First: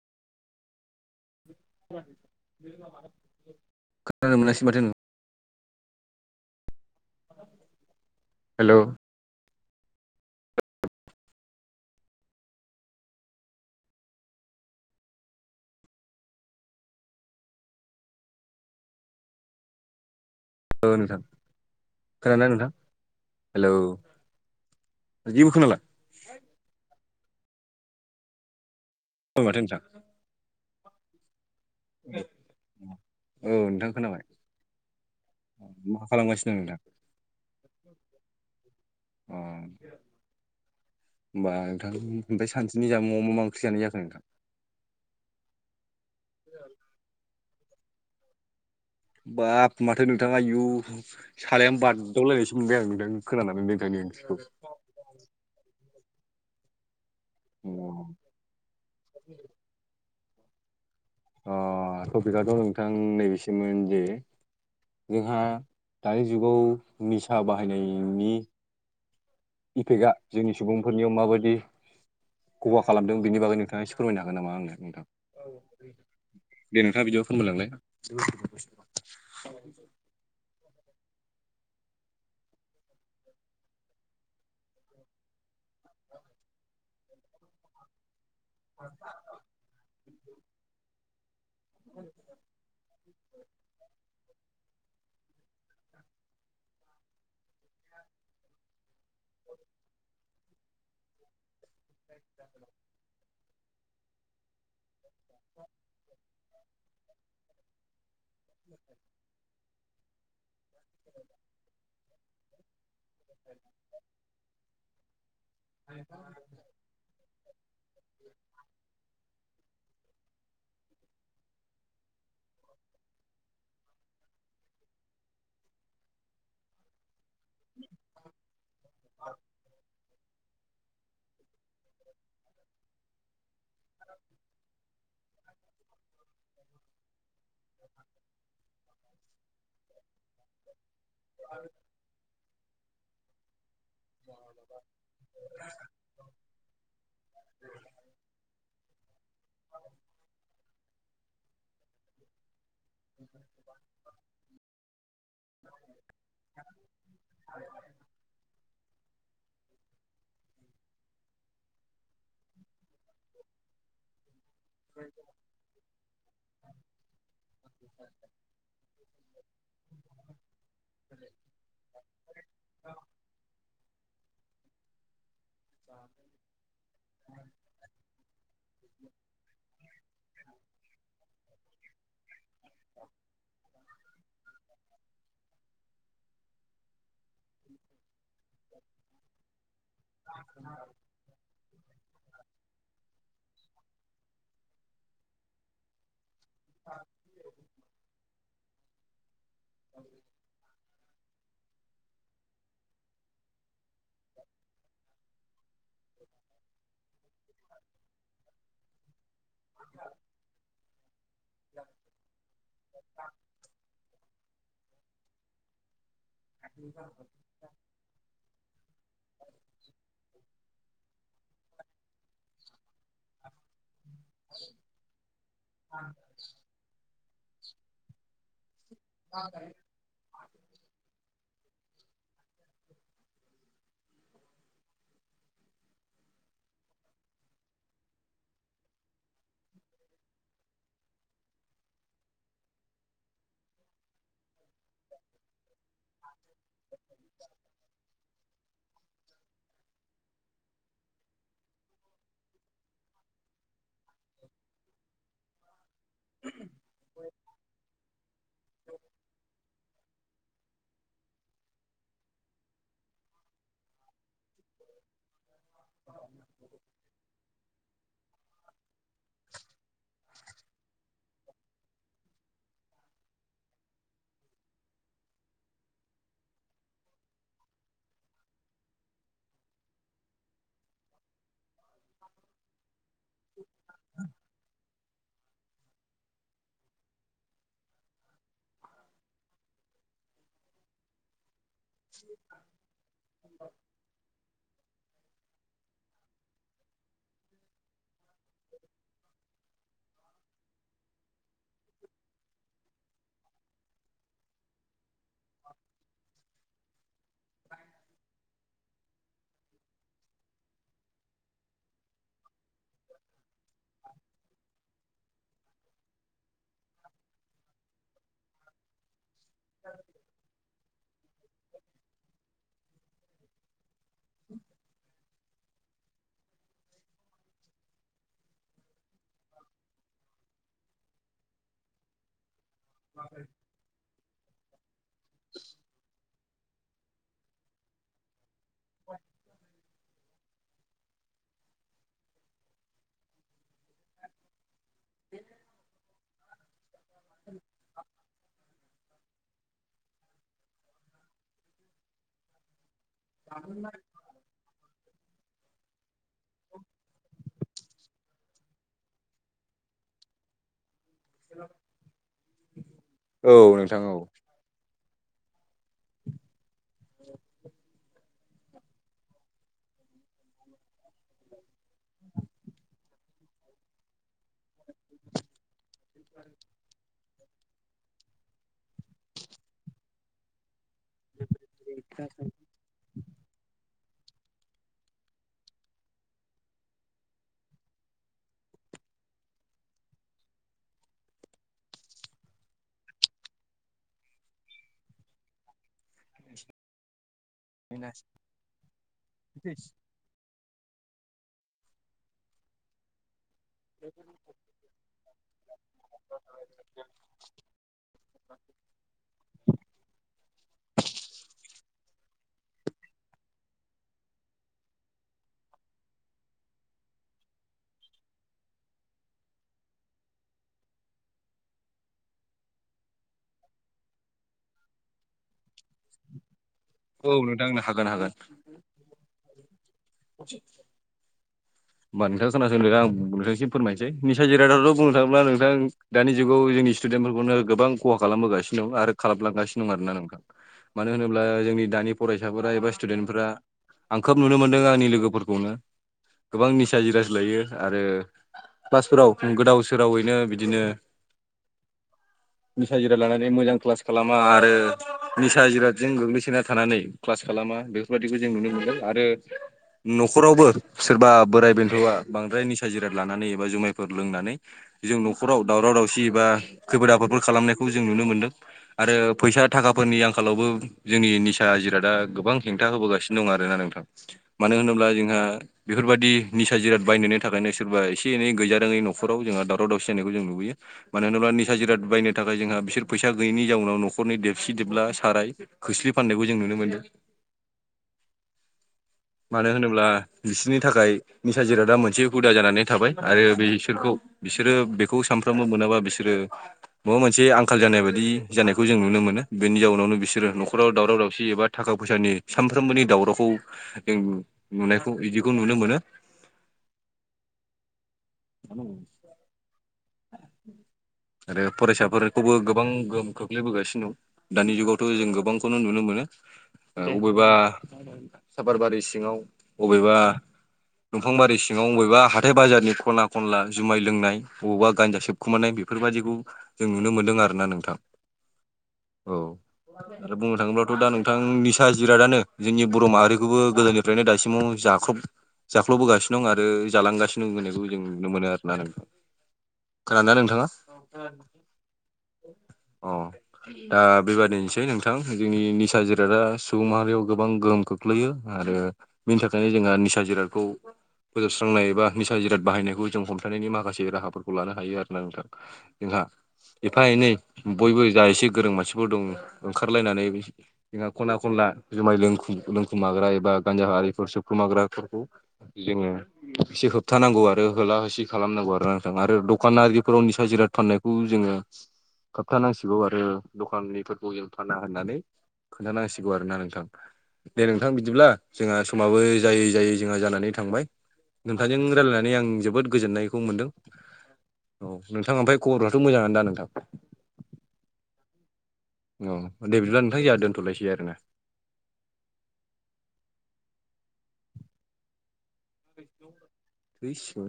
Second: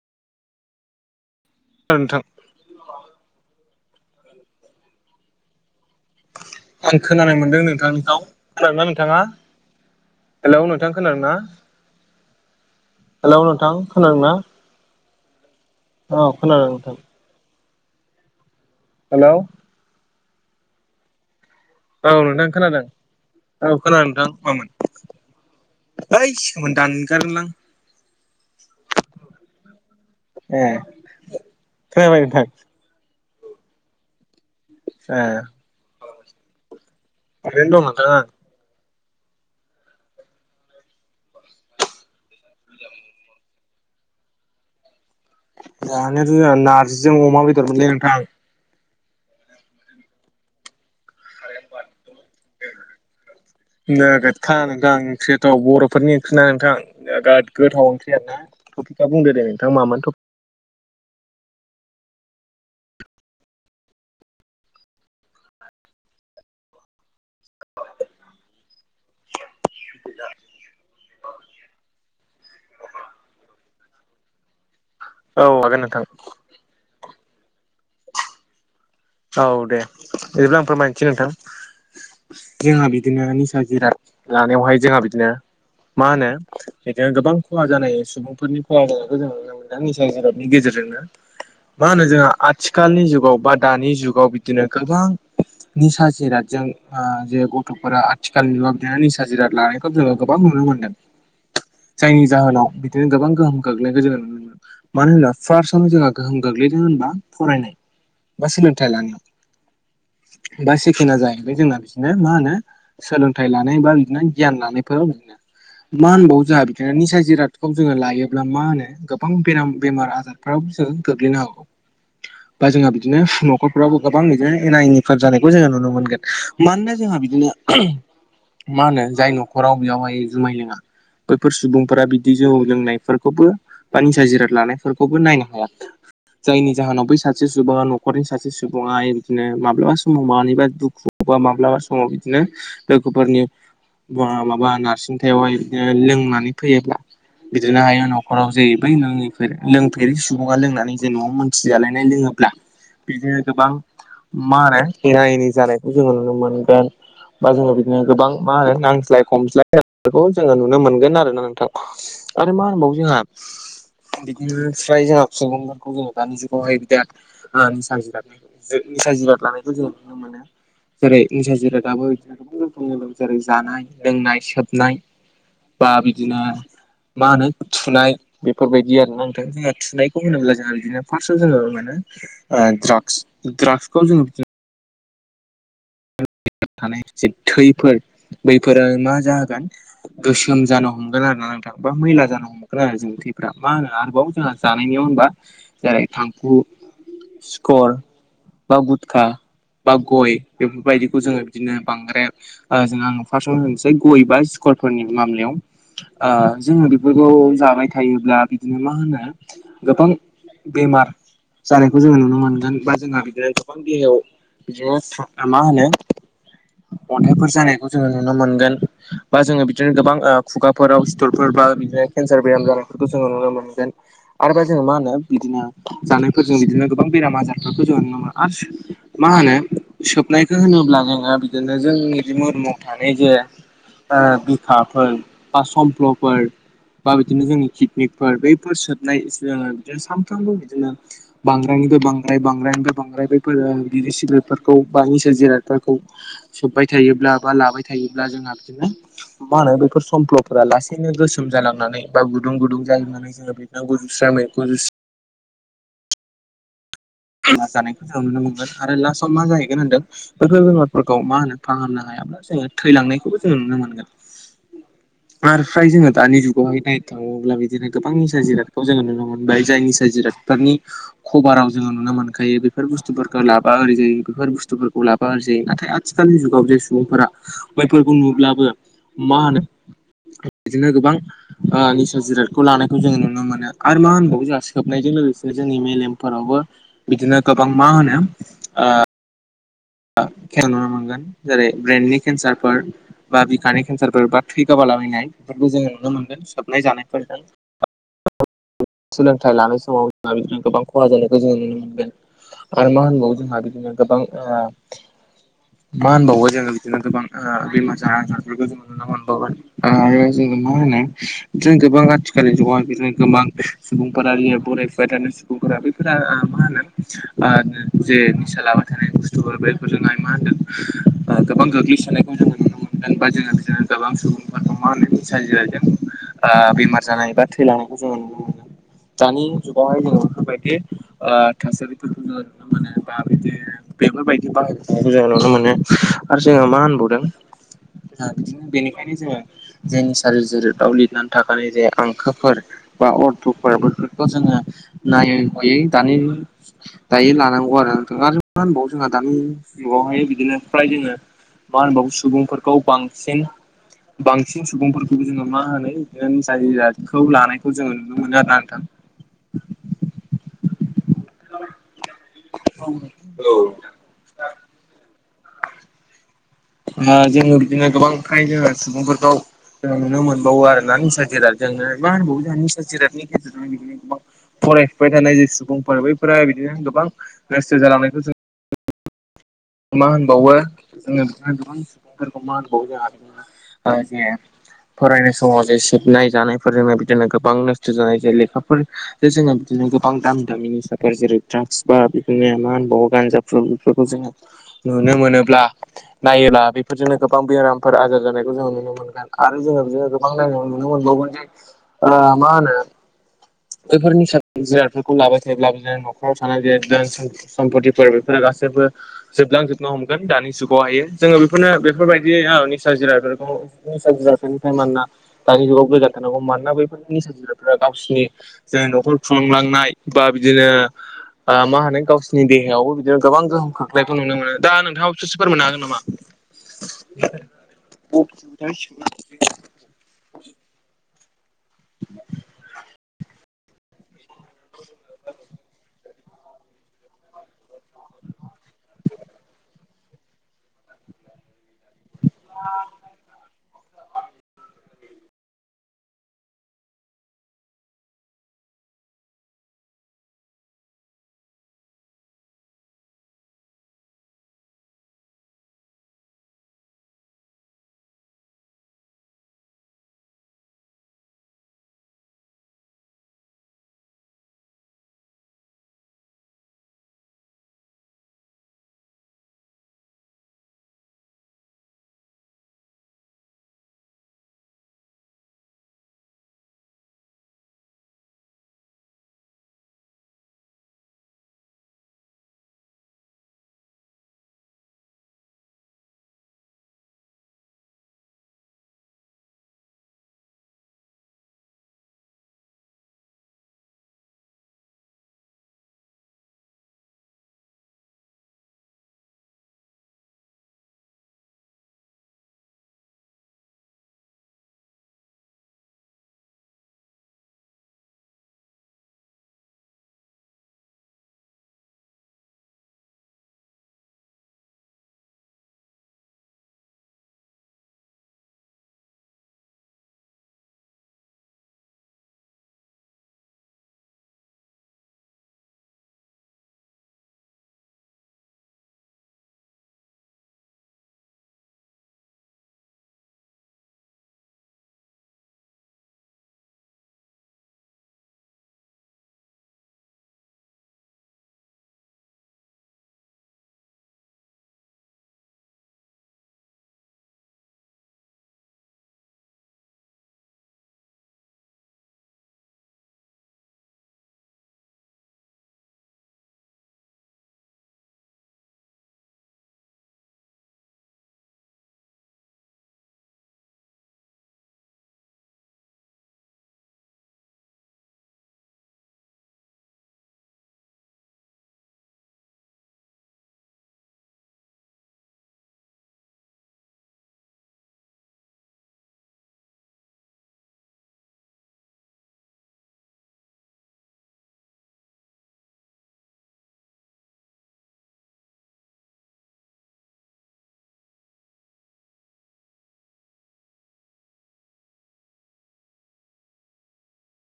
नोंथां खोनथानो मोनासै माथो नों आं खोनानाय मोनदों नोंथांनिखौ हेलौ खोनादोंना नोंथाङा? हेलौ नोंथां खोनादों ना? हेलौ नोंथां खोनादों ना औ खोनादों नोंथां। हेलौ। औ नोंथां। औ नोंथां खोनादों औ। हेलौ खोनादों नोंथां मामोन। जेबो खोनाला [unintelligible] [unintelligible] ए खोनाबाय नोंथां? औ नोंथां खोनाबाय। ए मा खालामगासिनो दं नोंथां? ओरैनो दं नोंथां आं अ होमबा नोंथां ओमफ्राय सानसेनि जा ज मा मा ओंख्रि जाखो नोंथां? जानो जोङा नारजिजों अमा बेदर मोनलै नोंथां। बाब माथो नोंथाङा इयु सालायानो बार दावलायनायसो मोनबाय आं नोंथां खोनानानै दे नोंथां ओंथिखौ। [unintelligible] गोथाव बर'फोरनि ओंख्रिना नोंथां दराद गोथाव ओंख्रिय आर ना टपिकआ बुंदो दे नोंथाङा मानो टपिक टपिकआथ' नोंथां नैबेसिमोन जे जोंहा दानि जुगाव निसा बाहायनायनि इफेकआ जोंनि सुबुंफोरनियाव माबायदि खहा खालामदों बेनि बागै नोंथाङा एसे फोरमायनो हागोन नामा नोंथाङा आंनो? औ हागोन नोंथां। दे नोंथाङा बिदियाव फोरमायलांलाय। औ दे बिदिब्ला आं फोरमायसै नोंथां। जोंहा बिदिनो निसा जिराद लानायावहाय जोंहा बिदिनो। मा होनो बिदिनो गोबां खहा जानाय सुबुंफोरनि खहा जानायखौ जों नुनो मोनो। निसा जिराबनि गेजेरजोंनो मा होनो जोंहा आथिखालनि जुगाव बा दानि। जुगाव बिदिनो गोबां। निसा जिरादजों जे गथ'फोरा आथिखालनि नुवा बिदि निसा जिराद लानायखौ जोङो गोबां नुनो मोन्दों। [inaudible] जायनि जाहोनाव बिदिनो गोबां गोहोम खौ गोग्लैनायखौ जोङो नुनो मोन मानो होना फार्स्टआवनो जोंहा गोहोम गो गोग्लैदों होनबा फरायनाय बा सोलोंथाइ लानायाव बा सेकेणडा जाहैबाय जोंना बिदिनो मा होनो सोलोंथाइ लानाय बा बिदिनो गियान लानाय। बिनो मा होनबावो जोंहा बिदिनो निसा जिरादखौ जोङो लायोब्ला मा होनो। गोबां बेराम बेमार आजारफोराव जोंङो गोग्लैनो हागौ बा जोंहा बिदिनो न'खर बो गोबां बिदिनो एना एनिफोर जानायखौ जोङो नुनो मोनगोन मानोना जोंहा बिदिनो मा होनो जाय न'खराव बेयावहाय जुमाय लोङा बैफोर सुबुंफोरा बिदि जौ लोंनायफोरखौबो बा निसा जिराद लानायफोरखौबो नायनो हाया। जायनि जाहोनाव बै सासे सुबा न'खरनि सासे सुबुा बिदिनो माब्लाबा समाव मानिबा दुखु बा माब्लाबा सम समाव बिदिनो लोगोफोरनि माबा नारसिनथायावहाय बिदिनो लोंनानै फैयोब्ला बिदिनो हायो न'खराव जै बै लोङैफोरेर लोंफेरि सुबुङा लोंनानै जे न'आव मोनथिजालायनाय लोङोब्ला। बिदिनो गोबां मा होनो एनि जानायखौ जोङो नुनो मोनगोन। बा जोङो बिदिनो गोबां मा होनो नांज्लाय खमज्लायफोरखौ जोङो नुनो मोनगोन आरोना नोंथां। आरो मा होनबावो जोंहा बिदिनो फ्राय जोंहा सुबुंफोरखौ जोङो दानि जुगावहाय बिदि मानि साजिनाय सा जिराद लानायखौ जों नुनो मोनो जेरैसा जिरादाबबो बिदिनो गोबां रो जेरै ज जानाय लोंनाय सोबनाय बा बिदिनो मा होनो। थुनाय बेफोरबायदि आरो नांथों जोंहा थुनायखौ होनोब्ला जोंहा बिदिनो फार्स्टआव जोङो मोनो। द्राग्स दड्राग्सखौ जों थानाय थैफोर बैफोर मा जागोन गोसोम जानो हमो। हगोन आरोना [unintelligible] मैला जानो हमगोन आरो जों थैफ्रा मा होनो आरोबाव जोंहा जानायनियाव होनबा जेरै थांखु औ। सिखर बा गुटखा बा गय बेबायदिखौ जोङो बिदिनो बांद्राय जों आं फार्स्टआवनो होनोसै गय ए बा सिकरफोरनि मामलायाव जोङो बेफोरखौ जाबाय थायोब्ला बिदिनो मा होनो गोबां बेमार जानायखौ जोङो नुनो मोनगोन बा जोंहा बिदिनो गोबां देहायाव बिदिनो मा होनो अन्थाइफोर जानायखौ जोङो नुनो मोनगोन बा जोङो बिदिनो गोबां खुगाफोराव सिटरफोरबा बिदिनो केन्सार बेराम जादों जोङो नुनो मोनगोन आरोबा जो मा होनो बिदिनो जानाय फोरजों बिदिनो गोबां बेराम आजारफोरखौ जों नुनो मोनो आरो मा होनो सोबनायखौ होनोब्ला नोङो बिदिनो जोंनि ममाव थानाय जे बिखाफोर बा समफ्ल'फोर बा बिदिनो जोंनि किडनिकफोर बैफोर सोबनाय जोङो बिदिनो सानफ्रामबो बिदिनो। बांद्रायनिबो बांद्राय बांद्रायानिफ्राय बांद्राय बेफोर गिदिर सिबिफोर बा निसोर जिरादफोरखौ सोब्बाय थायोब्ला बा लाबाय थायोब्ला जोंहा बिदिनो मा होनो बेफोर समफ्ल'फोरा लासैनो गोसोम जालांनानै बा गुदुं गुदुं जायोनानै। जों बिसा जुस्रा मखौ जुस [unintelligible] बेार जानायखौ जों नुनो मोनगोन आरो लास्टआव मा जाहैगोन होनदों बेफोर बेमारफोरखौ मा होनो फाहामनो हाया। जो थैलांनायखौबो जों नुनो मोनगोन आरो फ्राय जोङो दानि जुगावहाय नायनो थाङोब्ला बिदिनो गोबां निसा जिरादखौ जोङो नुनो मोनबाय जाय निसा जिराद बिनि खबराव जोङो नुनो मोनखायो बेफोर बुस्थुफोरखौ लाबा ओरै जायो बेफोर बुस्थुफोरखौ लाबा ओर जायो ना आथिखालनि जुगाव जे सुबुंफोरा बैफोरखौ नुब्लाबो मा होनो बिदिनो गोबां निसा जिरादखौ लानायखौ जोङो नुनो मोनो आरो मा होनबावो जोंहा सोब नायजों लोगोसे जोंनि मेलेमफोरावबो बिदिनो गोबां मा होनो खेल नुनो मोनगोन जेरै ब्रइेननि केन्सारफोर बा बि केन्सारफोर बा थै गावाबालाबायनाय बेफोरखौ जोङो नुनो मोनदों सोबनाय जानायफोरजों सोलोंथाइ लानाय समाव जों बिदिनो गोबां खहा जानायखौ जोङो नुनो मोनगोन आरो मा होनबावो जोंहा बिदिनो गोबां [inaudible] मा होनबावो जोंङ बिदिनो गोबां बिमार [unintelligible] आरो जोङो मा होनो जों गोबां आथिखालनि जुगाव बिदिनो गोबां सुबुंफोराारि बरायफुबाय थानाय सुबुंफोरा बैफोरा मा होनो जे निसा लाबाय थानाय बुस्थुफोरबो जोंहाय मा होनदों गोबां गोग्लैसोनायखौ जोङो नुनो मोनो मबा जोङो बिनो गोबां सुबुंफोरखौ मनायनि साजिर जों बेमार जानाय बा थैलांनायखौ जोङो नुनो मोनो दानि जुगावहाय जोङो बेफोरबायदि थासारिफोरखौनो माने बा बिदि बेफोरबादि बाहायखौ जों नुनो मोनो आरो जोंङो मा होनबावदों जाहा बिदिनो बेनिखायनो जोङो जे निसारि जिरोदाव लिरनानै थाखानाय जे हांखोफोर बा अरथफोर बेफोरखौ जोङो नायै हयै दानि दायो लानांगौ आरोना नोंथां आरो मा होनबावो जोंहा दानि जुगावहाय बिदिनो फ्राय जोङो मा होनबावो सुबुंफोरखौ बां सिन बांसिन सुबुंफोरखौबो जोङो मा होनो बि जायखौ लानायखौ जोङो नुनो मोनो आरोना नोंथां [inaudible] ओ औ नोंथां औ जोङो बिदिनो गोबां फ्राय जोङो सुबुंफोरखौ जोङो नुनो मोनबावो आरोना जिरादजोंनो मा होनबावो जोंहा निसा जिरादनि गेजेरजोंनो गोबां फरायफुबबाय थानाय जे सुबुंफोर बैफोरा बिदिनो गोबां गोस्थ जालांनायखौ जों मा होनबावो जोङो बिनो गोबां सुबुंफोरखौ मा होनबावो जोंहा [unintelligible] जे फरायनाय समाव जे सोबनाय जानायफोरजोंनो बिदिनो गोबां नस्थ जानाय जे लेखाफोर दा जोंहा बिदिनो गोबां दामि दामिनि निसाफोर जेरै ड्राग्स बा बिफोरनो मा होनबावो गानजाफोर बेफोरखौ जोङो नुनो मोनोब्ला नायोब्ला बेफोरजोंनो गोबां बेराम फोर आजार जानायखौ जोङो नुनो मोनगोन आरो जोङो [unintelligible] नुनो मोनबावगोन जे मा होनो बेफोर निसा जिनादफोरखौ लाबाय थायोब्लाबो जों न'खराव थानाय जे सम्पतिफोर बेफोरो गासैबो जोबलांजोबनो हमगोन दानि जुगावहायो जोङो बेफोरनो बेफोरबायदि बे औ निसा जिरा बेफोरखौ निसा जिराफोरनिफ्राय मानना दानि जुगाव गोजान थानांगौ मानोना बैफोरनि निसा जिरादफोरा गावसिनि जों न'खर थुलुंलांनाय बा बिदिनो मा होनो गावसिनि देहायावबो बिदिनो गोबां गोहोम खोख्लैनायखौ नुनो मोनो दा नोंथाङाबो ससे फोरमायनो हागोन नामा [inaudible] औ नोंथां हागोन हागोन [unintelligible] आं नोंथांसिम फोरमायनोस निसा जिरादाथ बुंनो थाङोब्ला नोंथां दानि जुगाव जोंनि स्टुडेन्टफोरखौनो गोबां खहा खालामबोगासिनो दं आरो खालामलांगासिनो दं आरोना नोंथां मानो होनोब्ला जोंनि दानि फरायसाफोरा एबा स्टुदेन्टफोरा आं खोब नुनो मोन्दों आंनि लोगोफोरखौनो गोबां निसा जिराद लायो आरो क्लासफोराव गोदाव सोरावैनो बिदिनो [inaudible] निसा जिराद लानानै मोजां क्लास खालामा आरो निसा जिरादजों गोग्लैसोना थानानै क्लास खालामा बेफोरबायाददिखौ जों नुनो मोनदों आरो न'खरावबो सोरबा बोराइ बेन्थआ बांद्राय निसा जिराद लानानै एबा जुमायफोर लोंनानै जों न'खराव दावराव दावसि बा खैफोद आफोदफोर खालामनायखौ जों नुनो मोनदों आरो फैसा थाखाफोरनि आंखालावबो जोंनि निसा जिरादा गोबां हेंथा होबोगासिनो दं आरोना नोंथां मानो होनोब्ला जोंहा बेफोरबायाददि निसा जिराद बायनायनि थाखायनो सोरबा एसे एनै गैजारोङै नखराव जोंहा दावराव दावसि जानायखौ जों नुबोयो मानो होनोब्ला निसा जिराद बायनो थाखाय जोंहा बिसोरैसा गैयिनि जाउनाव न'खरनि देबसि देबब्ला साराय खोस्लि फान्नायखौ जों नुनो मोनदों [inaudible] मानो होनोब्ला बिसोरनि थाखाय निसा जिरादा मोनसे हुदा जानानै थाबाय आरो बेसोरखौ बिसोरो बेखौ सानफ्रामबो मोनाबा बिसोरो माबा मोनसे आंखाल जानाय बादि जानायखौ जों नुनो मोनो बेनि जाउनावनो बिसोरो न'खराव दावराव दावसि एबा थाखा फैसानि सानफ्रोमबोनि दावरावखौ जों नुनायखौ बिदिखौ नुनो मोनो [unintelligible] ज आरो फरायसाफोरखौबो गोबां गोहोम खोख्लैबोगासिनो दं दानि जुगावथ' जों गोबांखौनो नुनो मोनो अबेबा सापारबारि सिङाव बबेबा दंफां बारि सिङाव बबेबा हाथाय बाजारनि खना खनला जुमाय लोंनाय बबावबा गान्जा सोबखुमानाय बेफोरबायाददिखौ जों नुनो मोनदों आरोना नोंथां औ आरो बुंनो थाङोब्लाथ' दा नोंथांनिसा जिरादानो जोंनि बर' माहारिखौबो गोदोनि ओमफ्रायनो दासिमाव जाख्लब जाख्ल'बोगासिनो दं आरो जालांगासिनो दं होननायखौ जों नुनो मोनो आरोना नोंथां खोनादोंना नोंथाङा अ दा बेबादिनोसै नोंथां जोंनि निसा जिरादा सुबुं माहारियाव गोबां गोहोम खोख्लैयो आरो बिनि थाखायनो जोंहा निसा जिरादखौ फोजोबस्रांनाय एबा निसा जिराद बाहायनायखौ जों हमथानायनि माखासे राहाफोरखौ लानो हायो आरोना नोंथां जोंहा एफा एनै बयबो जा एसे गोरों मानसिफोर दं ओंखारलायनानै जोंहा खना खनला जुमाय लुम लोंखुमाग्रा एबा गान्जा हारिफोर सोबखुमाग्राफोरखौ जोङो एसे होबथानांगौ आरो होला एसे खालामनांगौ आरो नोंथां आरो दखानारिफोराव नि साजिराद फाननायखौ जोङो खोबथानांसिगौ आरो दखाननिफोरखौ जों फानांआ होननानै खोन्थानांसिगौ आरो ना नोंथां दे नोंथां बिदिब्ला जोंहा समाबो जायै जायै जोंहा जानानै थांबाय नुथांजों रायल्लायनानै आं जोबोद गोजोननायखौ मोनदों औ नोंथाङा ओमफ्राय खबरफोराथ' मोजाङानो दा नोंथां औ दे बिदिब्ला नोंथां जोंहा दोनथ'लायसै आरोना बिस